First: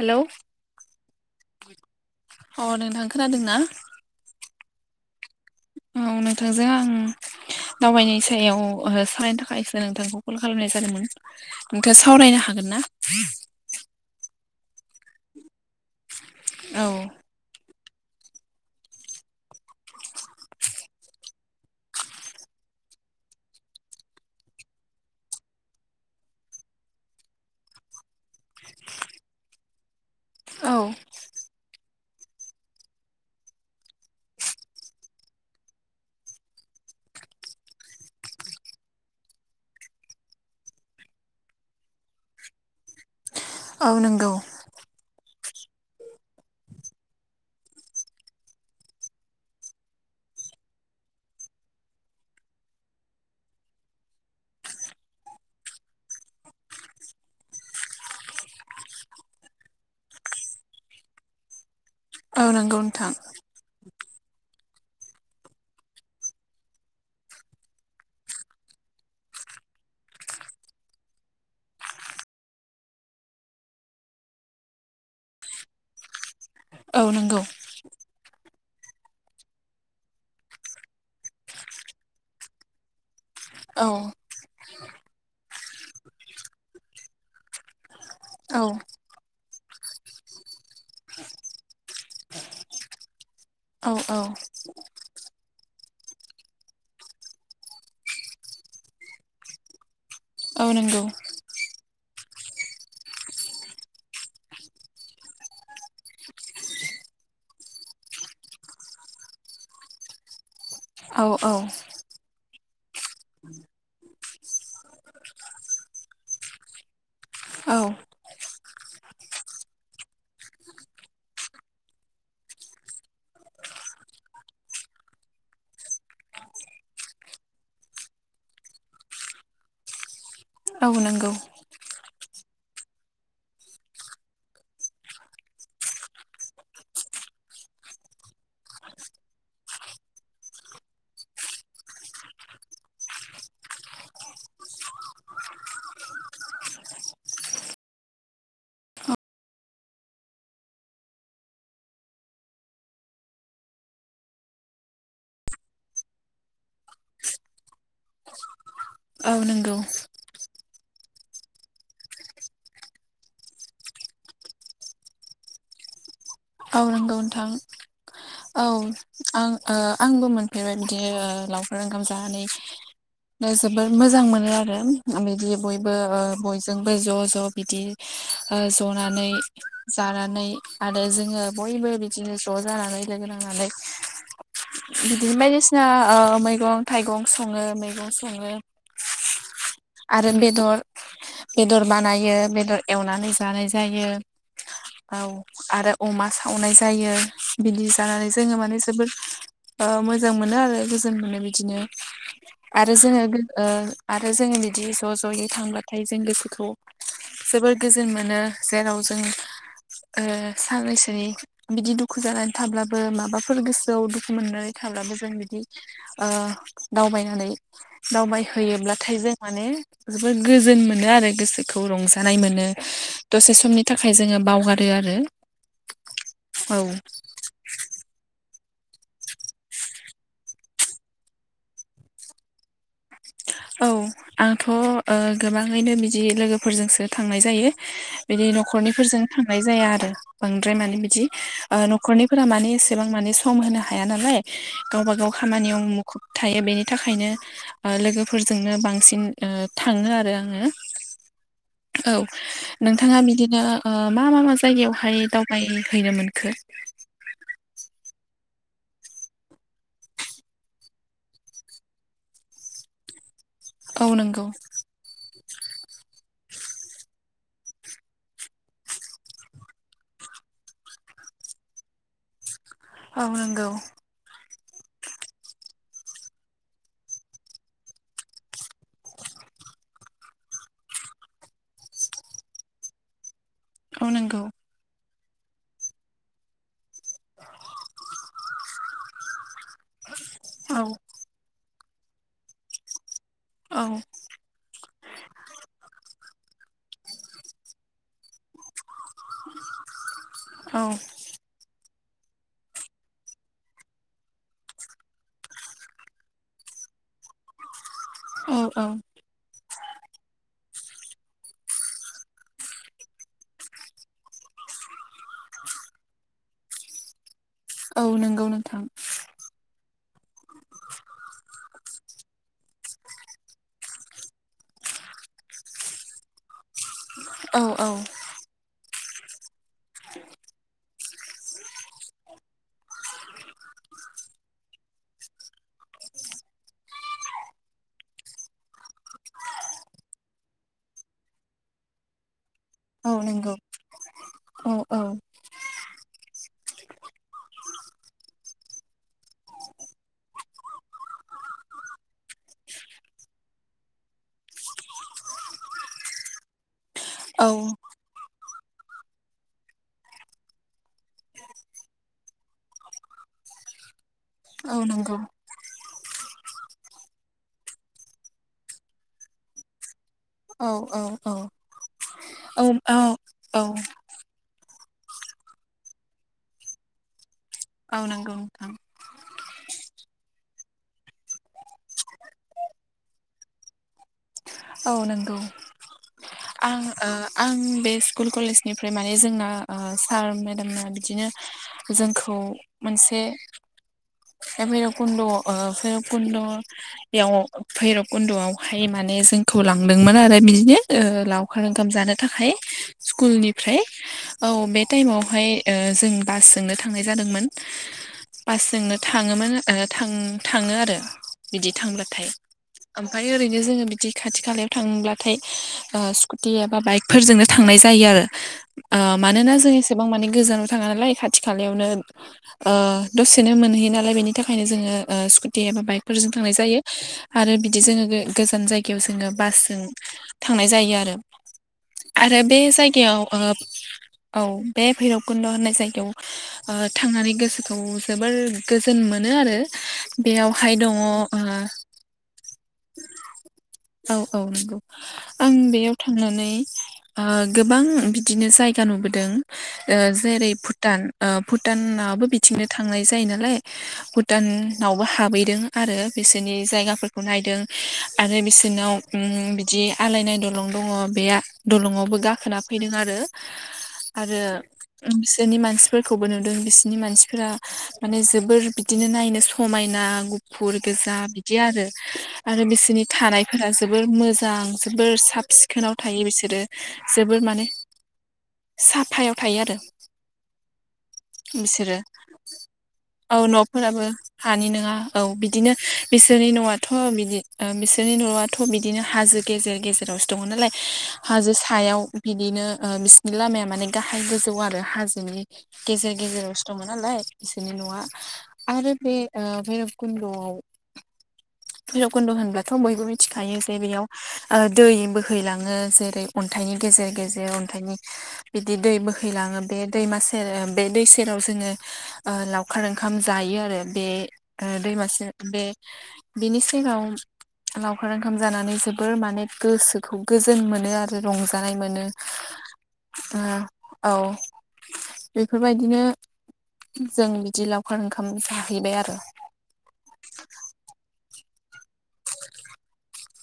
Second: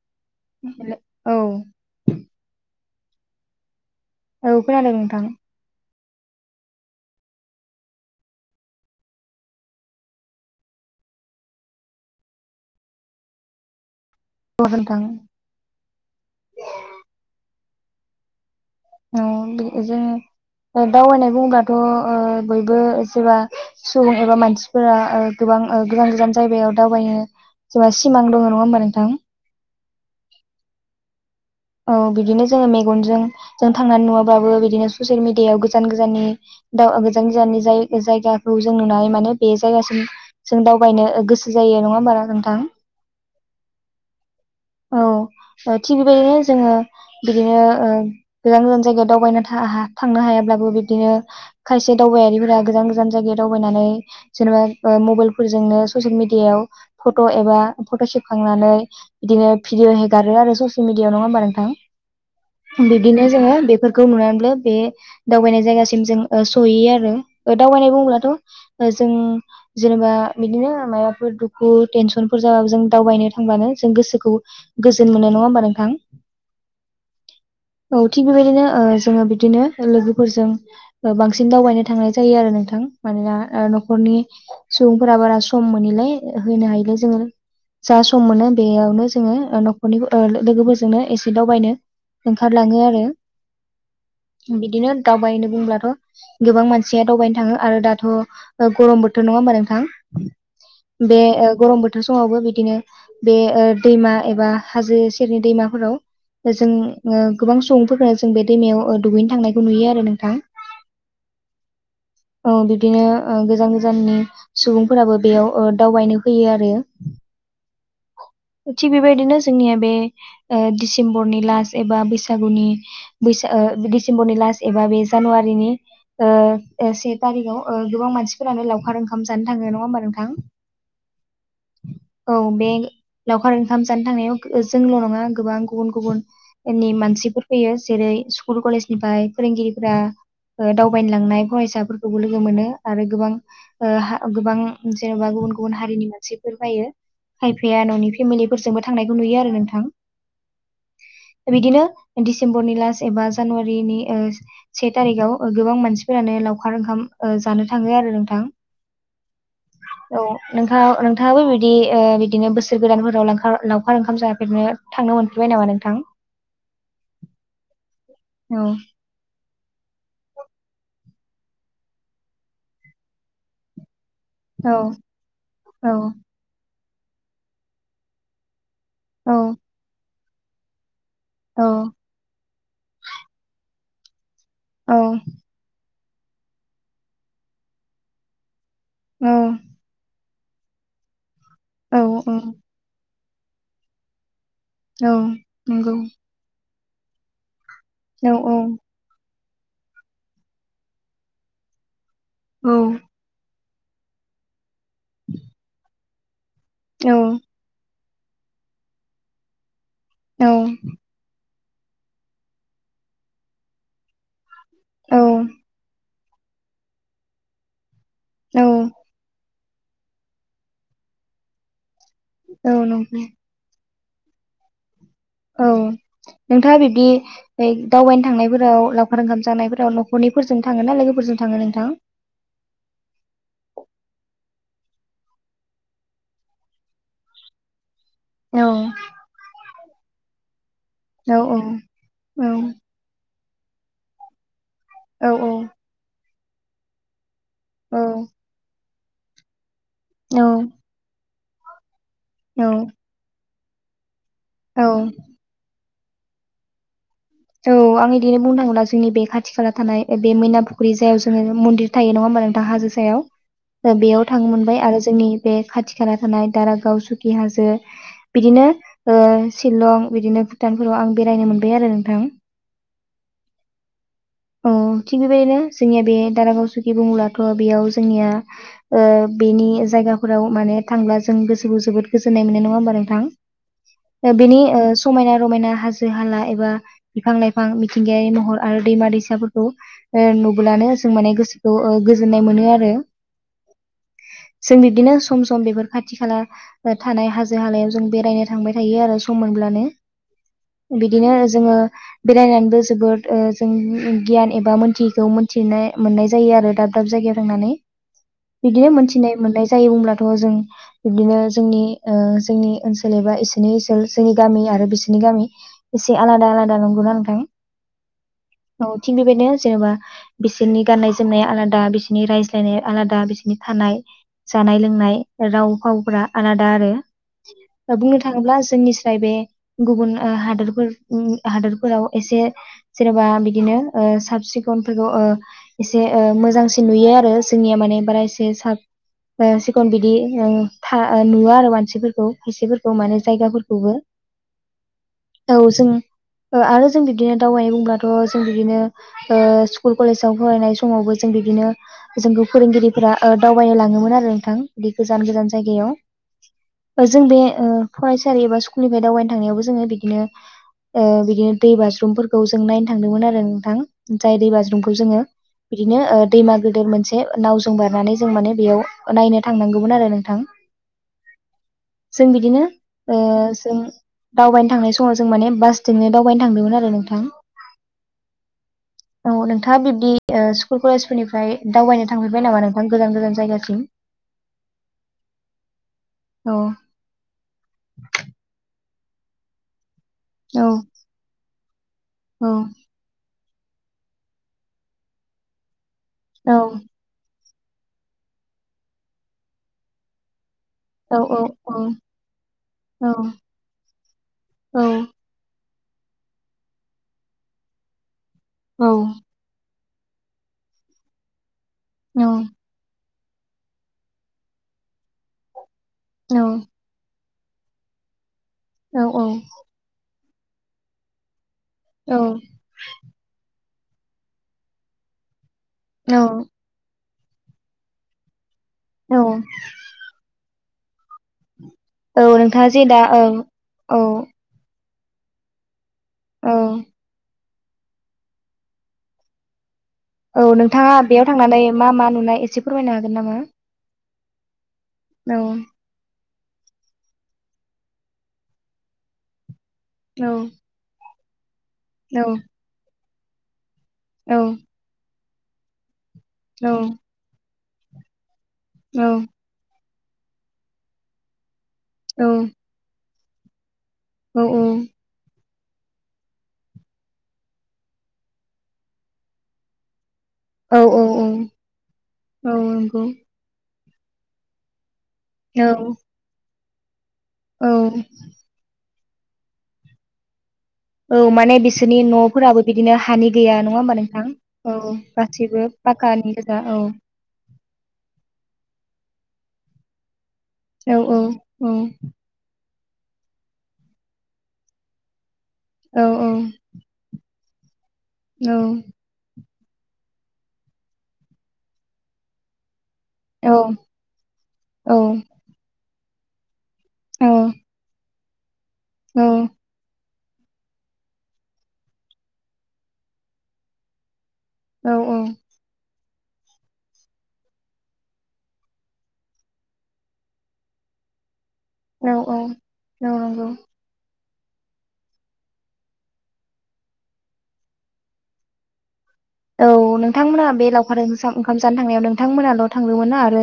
Hello हेल' औ अ नोंथां खोनादोंना औ खोनादों नोंथां औ नोंथांजों आं दावबायनायनि सायाव सावरायनो थाखायसो नोंथांखौ कल खालामनाय जादोंमोन नोंथाङा सावरायनो हागोन ना ओ हागोन नोंथां औ औ बेजों दावबायनाय बुङोब्लाथ' ओ बयबो जेबा सुबुं एबा मानसिफोरा गोबां गोबां गोजान गोजान जायगायाव दावबायनो जेनबा सिमां दङ नङा होमबा नोंथां औ औ बिदिनो जोङो मेगनजों जों थांनानै नुवाबाबो बिदिनो ससियेल मिडियायाव गोजान गोजाननि गोजान गोजाननि जाय जायगाखौ जों नुनानै माने बे जायगासिम जों दावबायनो गोसो जायो नङा होनबा नोंथां औ नंगौ औ थिग बेबायदिनो जोङो बिदिनो गोजान गोजान जायगायाव दावबायनो थांनो हायाब्लाबो बिदिनो खायसे दाव बायारिफोरा गोजान गोजान जायगायाव दावबायनानै जेनेबा मबाइल फोरजोंनो सुसेल मिडियायाव फट' एबा फट' सेबखांनानै बिदिनो भिडिय हेगारो आरो ससियेल मिडियाआव नङा होमबा नोंथां औ नंगौ नोंथां बिब्दिनो जोङो बेफोर खौ नुनानैबो बे दावबायनाय जायगासिम जों सहैयो आरो दावबायनाय बोङोब्लाथ जों जेनेबा बिदिनो माबाफोर दुखु टेनसनफोर जाबाबो जों दावबायनो थांब्लानो जों गोसोखौ गोजोन मोननाय नङा होमबा नोंथां औ नंगौ औ थिग बेबायदिनो जोङो बिदिनो लोगोफोरजों बांसिन दावबायनो थांनाय जायो आरो नोंथां मानोना औ न'खरनि सुबुंफोरा बारा सम मोनैलाय होनो हायलै जोङो जा सम मोन औ बेयावनो जोङो न'खरनि लोगोफोरजोंनो एसे दावबायनो ओंखारलाङो आरो औ औ बिदिनो दावबायनो बुंब्लाथ गोबां मानसिया दावबायनो थाङो आरो दाथ गरम बोथोर नङा होमबा नोंथां औ नंगौ बे गरम बोथोर समावबो बिदिनो बे दैमा एबा हाजो सेरनि दैमाफोराव जों गोबां सुबुंफोरखौनो जों बे दैमायाव दुगैनो थांनायखौ नुयो आरो नोंथां औ औ बिब्दिनो गोजान गोजाननि सुबुंफोराबो बेयाव दावबायनो फैयो आरो औ थिग बेबायदिनो जोंनिया बे डिसेम्बरनि लास्ट एबा बैसागुनि बैसागु दिसेम्बरनि लास एबा बे जानुवारिनि से थारि गोबां मानसि लावखार ओंखाम जानो थाङो नङा होमबा नोंथां औ नंगौ औ बे लावखार ओंखाम जानो थांनायाव जोंल' नङा गोबां गुबुन गुबुननि मानसिफोर फैयो जेरै स्कुल कलेज निफ्राय फोरोंगिरिफोरा दावबायलांनाय फरायसाफोरखौबो लोगो मोनो आरो गोबां गोबां जेनेबा गुबुन गुबुन हारिनि मानसिफोर बायो खायफाया न'नि फेमिलिफोरजोंबो थांनायखौ नुयो आरो नोंथां [inaudible] बिदिनो डिसेम्बरनि लास्ट एबा जानुवारिनि से थारिखाव गोबां मानसिफोरानो लावखार ओंखाम जानो थाङो आरो नोंथां औ नंगौ नोंथां नोंथाङाबो बिदि बिदि बिदिनो बोसोर गोदानफोराव ला लावखार ओंखाम जानाफैनो थांनो मोनफेरबाय नामा नोंथां गाव नोंगौ नोंथां औ आं आंबो मोनफेरबाय बिदिनो लावखार ओंखाम जानानै जोबोर मोजां मोनो औ आरो बिदि औ बयबो बयजोंबो ज' ज' बिदि जनानै औ जानानै आरो आरो जोङो औ बयबो बिदिनो ज' जानानै लोगो नांनानै औ बिदि बायदिसिना मैगं थाइगं सङो मैगं सङो औ आरो बेदर बेदर औ बानायो औ बेदर एवनानै जानाय जायो औ आरो नंगौ अमा सावनाय जायो बिदि औ जानानै जोङो माने जोबोद मोजां मोनो आरो गोजोन मोनो बिदिनो औ आरो जोङो आरो जोङो बिदि ज' ज'यै थांबथाय जों गोसो खौ औ जोबोर गोजोन मोनो जेराव जों औ सानै सिरि बिदि दुखु जानानै थाब्लाबो माबाफोर गोसोआव दुखु मोननाय थाब्लाबो औ जों बिदि दावबायनानै औ दावबायहैयोब्लाथाय जों माने जोबोद गोजोन मोनो आरो गोसोखौ रंजानाय मोनो औ नंगौ दसे समनि थाखाय जोङो बावगारो आरो औ औ नोंथाङा बिब्दि दावबायनो थांनायफोर औ लावखार ओंखाम जानायफोराव न'खरनिफोरजों थाङ ना लोगोफोरजों थाङो नोंथां [inaudible] औ आंथ' गोबाङैनो बिदि लोगोफोरजोंसो थांनाय जायो बिदि औ न'खरनिफोरजों थांनाय जाया आरो बांद्राय माने बिदि औ न'खरनिफोरा मानि एसेबां माने सम होनो हाया नालाय गावबा औ गाव खामानियाव मुखुब थायो बेनि थाखायनो औ लोगोफोरजोंनो बांसिन थाङो आरो औ आङो औ औ नोंथाङा बिदिनो मा मा मा औ जायगायावहाय दावबायायो हैनो मोनखो औ आं बिदिनो बुं थाङोब्ला जोंनि बे खाथि खाला थानाय बे मैनाफुख्रि जायाव जोङो मन्दिर थायो नङा मांथा हाजो सायाव औ बेयाव नंगौ थांनो मोनबाय आरो जोंनि बे खाथि खाला थानाय दारागाव सुकि हाजो बिदिनो सिलं बिदिनो भुटानफोराव आं बेरायनो मोनबाय आरो नोंथां औ नंगौ औ थिग बेबायदिनो जोंनिया बे दारागाव सुकि बुङोब्लाथ' बेयाव जोंनिया‌ ओ बेनि जायगाफोराव माने थांब्ला जों गोसोखौ जोबोद गोजोननाय मोनो नङा होमबा औ नोंथां नंगौ बेनि समायना रमायना हाजो हाला एबा बिफां लाइफां मिथिंगायारि महर आरो दैमा दैसाफोरखौ औ नुबोलानो जों माने गोसो गोजोननाय मोनो आरो औ जों बिफदिनो सम सम बेफोर खाथि खाथि खाला थानाय हाजो हालायाव जों बेरायनो थांबाय थायो आरो सम मोनब्लानो औ बिदिनो आरो जोङो बेरायनानैबो जोबोद जों गियान एबा मोनथियिखौ मोनथि मोननाय जायो आरो दा दाब दाब जायगायाव थांनानै औ औ बिदिनो मोनथिनाय मोननाय जायो होनब्लाथ' जों बिबदिनो जोंनि जोंनि ओनसोल एबा इसोरनि ओनसोल जोंनि गामि आरो बिसोरनि गामि एसे आलादा आलादा नंगौना नोंथां औ नंगौ नोंथां औ थिग बेबायदिनो जेनेबा बिसोरनि गाननाय जोमनाया आलादा बिसोरनि रायज्लायनाया आलादा बिसोरनि थानाय जानाय लोंनाय राव फावफोरा आलादा आरो औ औ बुंनो थाङोब्ला जोंनिस्राय बे गुबुन हादोरफोर हादोरफोराव एसे जेनेबा बिदिनो साब सिखनफोरखौ एसे ओ मोजांसिन नुयो आरो जोंनिया माने बारा एसे सा सिखन बिदि नुवा आरो मानसिफोरखौ खायसेफोरखौ औ माने जायगाफोरखौबो औ औ औ जों आरो जों बिदिनो दावबायनाय बुंब्लाथ' जों बिदिनो स्कुल कलेजाव फरायनाय समावबो जों बिदिनो जोंखौ फोरोंगिरिफोरा ओ दावबायनो लाङोमोन आरो नोंथां बिदि गोजान गोजान जायगायाव जों बे औ फरायसालि एबा स्कुलनिफ्राय दावबायनो थांनायावबो जोङो बिदिनो ओ बिदिनो दै बाज्रुमफोरखौ जों नायनो थांदोंमोन आरो नोंथां जाय दै औ बाज्रुमखौ नंगौ जोङो बिदिनो दैमा गोदेर मोनसे नावजों बारनानै जों माने बेयाव नायनो थांनांगौमोन आरो नोंथां औ औ औ जों औ बिदिनो औ ओ औ जों दावबायनो थांनाय समाव जों माने बास जोंनो दावबायनो थांदोंमोन आरो नोंथां औ नंगौ नोंथां औ नोंथाङा बिब्दि स्कुल कलेजफोरनिफ्राय दावबायनो थांफेरबाय नामा नोंथां गोजान गोजान जायगासिम औ नंगौ औ आं ओ आं बे स्कुल कलेजनिफ्राय माने जोंना सार औ मेदामा बिदिनो जोंखौ औ मोनसे बैरुबखुण्ड ओ औ भैरबखुनदआव भैरब कुन्द'आवहाय माने जोंखौ लांदोंमोन आरो बिदिनो औ लावखार औ ओंखाम जानो थाखाय औ स्कुलनिफ्राय औ बे टाइमावहाय जों बासजोननो थांनाय जादोंमोन औ बासजोंनो थाङोमोन थां थाङो आरो बिदि थांब्लाथाय ओमफ्राय ओरैनो जोङो बिदि खाथि खालायाव थांङोब्लाथाय औ स्कुटि एबा बाइकफोरजोंनो थांनाय जायो औ आरो मानोना जों एसेबां माने गोजानाव थाङा नालाय खाथि खाथि खालायावनो औ ओ दसेनो मोनहैयो नालाय बेनि थाखायनो जोङो स्कुति बा बाइकफोरजों औ थांनाय जायो आरो बिदि जोङो गोजान जायगायाव औ जोङो बासजों थांनाय जायो आरो औ आरो बे नोंथाङा जे दा औ जायगायाव ओ औ बे भैरबकुन्द' होननाय जायगायाव औ ओ थांनानै गोसोखौ जोबोर गोजोन मोनो आरो औ बेयावहाय दङ नोंथाङा ओ बेयाव थांनानै मा मा नुनाय एसे फोरमायनो हागोन नामा औ औ नंगौ औ आं बेयाव थांनानै ओ गोबां बिदिनो जायगा नुबोदों ओ औ जेरै भुटान औ भुटानाबो बिथिंनो थांनाय जायो नालाय भुटानावबो हाबैदों आरो बिसोरनि औ जायगाफोरखौ नायदों आरो बिसोरनाव औ उम बिदि आलायनाय दलं दङ बे दलङआवबो औ गाखोना फैदों आरो आरो उम बिसोरनि मानसिफोरखौबो नुदों बिसनि मानसिफोरा माने जोबोर बिदिनो नायनो समायना गुफुर औ गोजा बिदि आरो औ आरो बिसोरनि नंगौ थानायफोरा जोबोर मोजां जोबोर साब औ सिखोनाव थायो बिसोरो जोबोर माने औ साफायाव थायो आरो औ माने बिसोरो बिसोरनि न'फोराबो बिदिनो हानि औ गैया नङा होमबा न'फोराबो नोंथां? हानि नङा औ गासैबो बिदिनो पाकानि बिसोरनि गोजा औ न'आथ' बिदि ओ बिसोरनि न'आथ' बिदि दिनो हाजो गेजेर गेजेरावसो दङ नालाय औ औ हाजो औ सायाव बिदिनो बिसोरनि लामाया माने गाहाय गोजौ आरो हाजोनि औ गेजेर गेजेरावसो दङ नालाय इसोरनि नङा औ आरो बे ओ भैरब खुन्द'आव भैरबकुन्द' होनबथाय' बयबो औ मिथिखायो जे बेयाव ओ दै औ बोहैलाङो जेरै अन्थाइनि गेजेर गेजेर अन्थाइनि बिदि दै औ बोहैलाङो बे दै मासे सेर ओ बे दै सेराव जोङो ओ लावखार ओंखाम जायो आरो बे ओ औ औ दैमासे बे बिनि सेराव लावखार ओंखाम जानानै जोबोर माने गोसोखौ गोजोन मोनो आरो जानाय मोनो औ औ ओ नंगौ औ बेफोरबायदिनो जों बिदि लावखार ओंखाम जाहैबाय आरो औ नोंथांमोना बे लावखार ओंसाम ओंखाम जानो थांनायाव नोंथांमोनाल' थांदोंमोन ना आरो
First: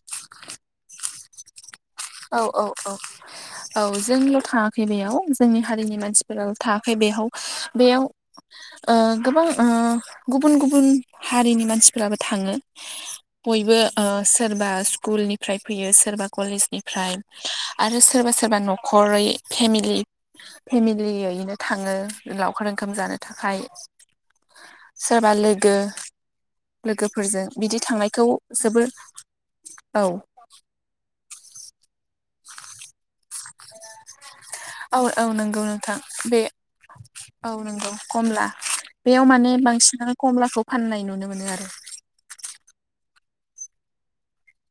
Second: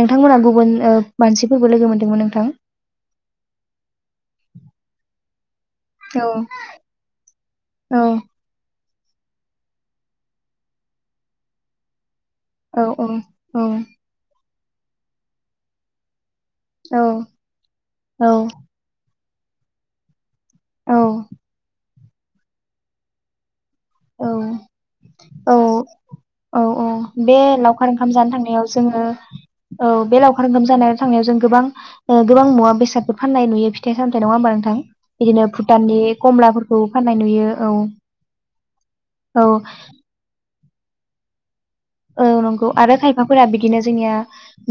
नोंथांमोना गुबुन ओ मानसिफोरबो लोगो मोनदोंमोन औ नोंथां औ औ औ जोंल' थाङाखै बेयाव जोंनि हारिनि मानसिफोर थाङाखै बेयाव औ बेयाव ओ गोबां ओ गुबुन गुबुन हारिनि मानसिफोराबो थाङो औ औ बयबो ओ सोरबा स्कुलनिफ्राय फैयो सोरबा कलेजनि औ फ्राय आरो औ सोरबा सोरबा न'खरै फेमिलि फेमिलियैनो थाङो लावखार ओंखाम जानो थाखाय सोरबा औ लोगो औ औ बे लोगोफोरजों बिदि लावखार ओंखाम थांनायखौ जानो थांनायाव जोबोर जोङो औ औ बे लावखार ओंखाम जानाय थांनायाव जों गोबां गोबां मुवा बेसादफोर फाननाय नाय नुयो फिथाइ सामथायाइ नङा होमबा नोंथां औ औ बिदिनो नंगौ नोंथां भुटाननि बे कमलाफोरखौ फान्नाय नुयो औ नंगौ कमला बेयाव औ माने बांसिनानो कमलाखौ फाननाय नुनो मोनो आरो औ नंगौ आरो खायफाफोरा बिदिनो जोंनिया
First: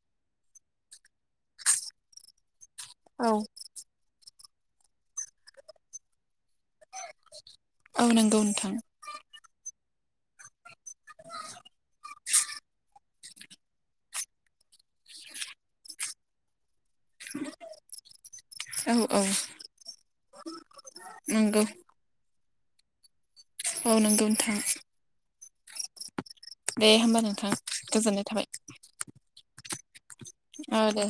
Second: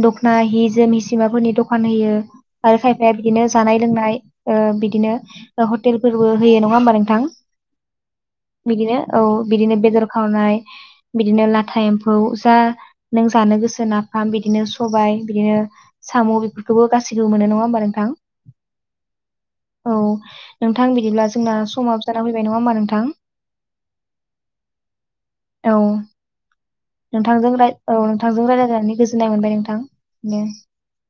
दख'ना हि जोम हिसिमाफोरनि दखान होयो आरो खायफाया बिदिनो जानाय लोंनाय ओ बिदिनो हटेलफोरबो होयो नङा होमबा नोंथां औ नंगौ नोंथां बिदिनो औ बिदिनो बेदर खावनाय बिदिनो लाथा एम फौ जा नों जानो गोसो नाफाम बिदिनो सबाय बिदिनो साम' बे खौबो गासैबो मोनो नङा होमबा नोंथां औ औ औ नोंथां बिदिब्ला जोंना नंगौ समाबो जाना फैबाय नङा होमबा नोंथां औ नोंगौ नोंथां औ दे होमबा नोंथां नोंथांजों राय ओ गोजोननाय थाबाय नोंथांजों रायज्लायनानै गोजोननाय मोनबाय नोंथां दे औ दे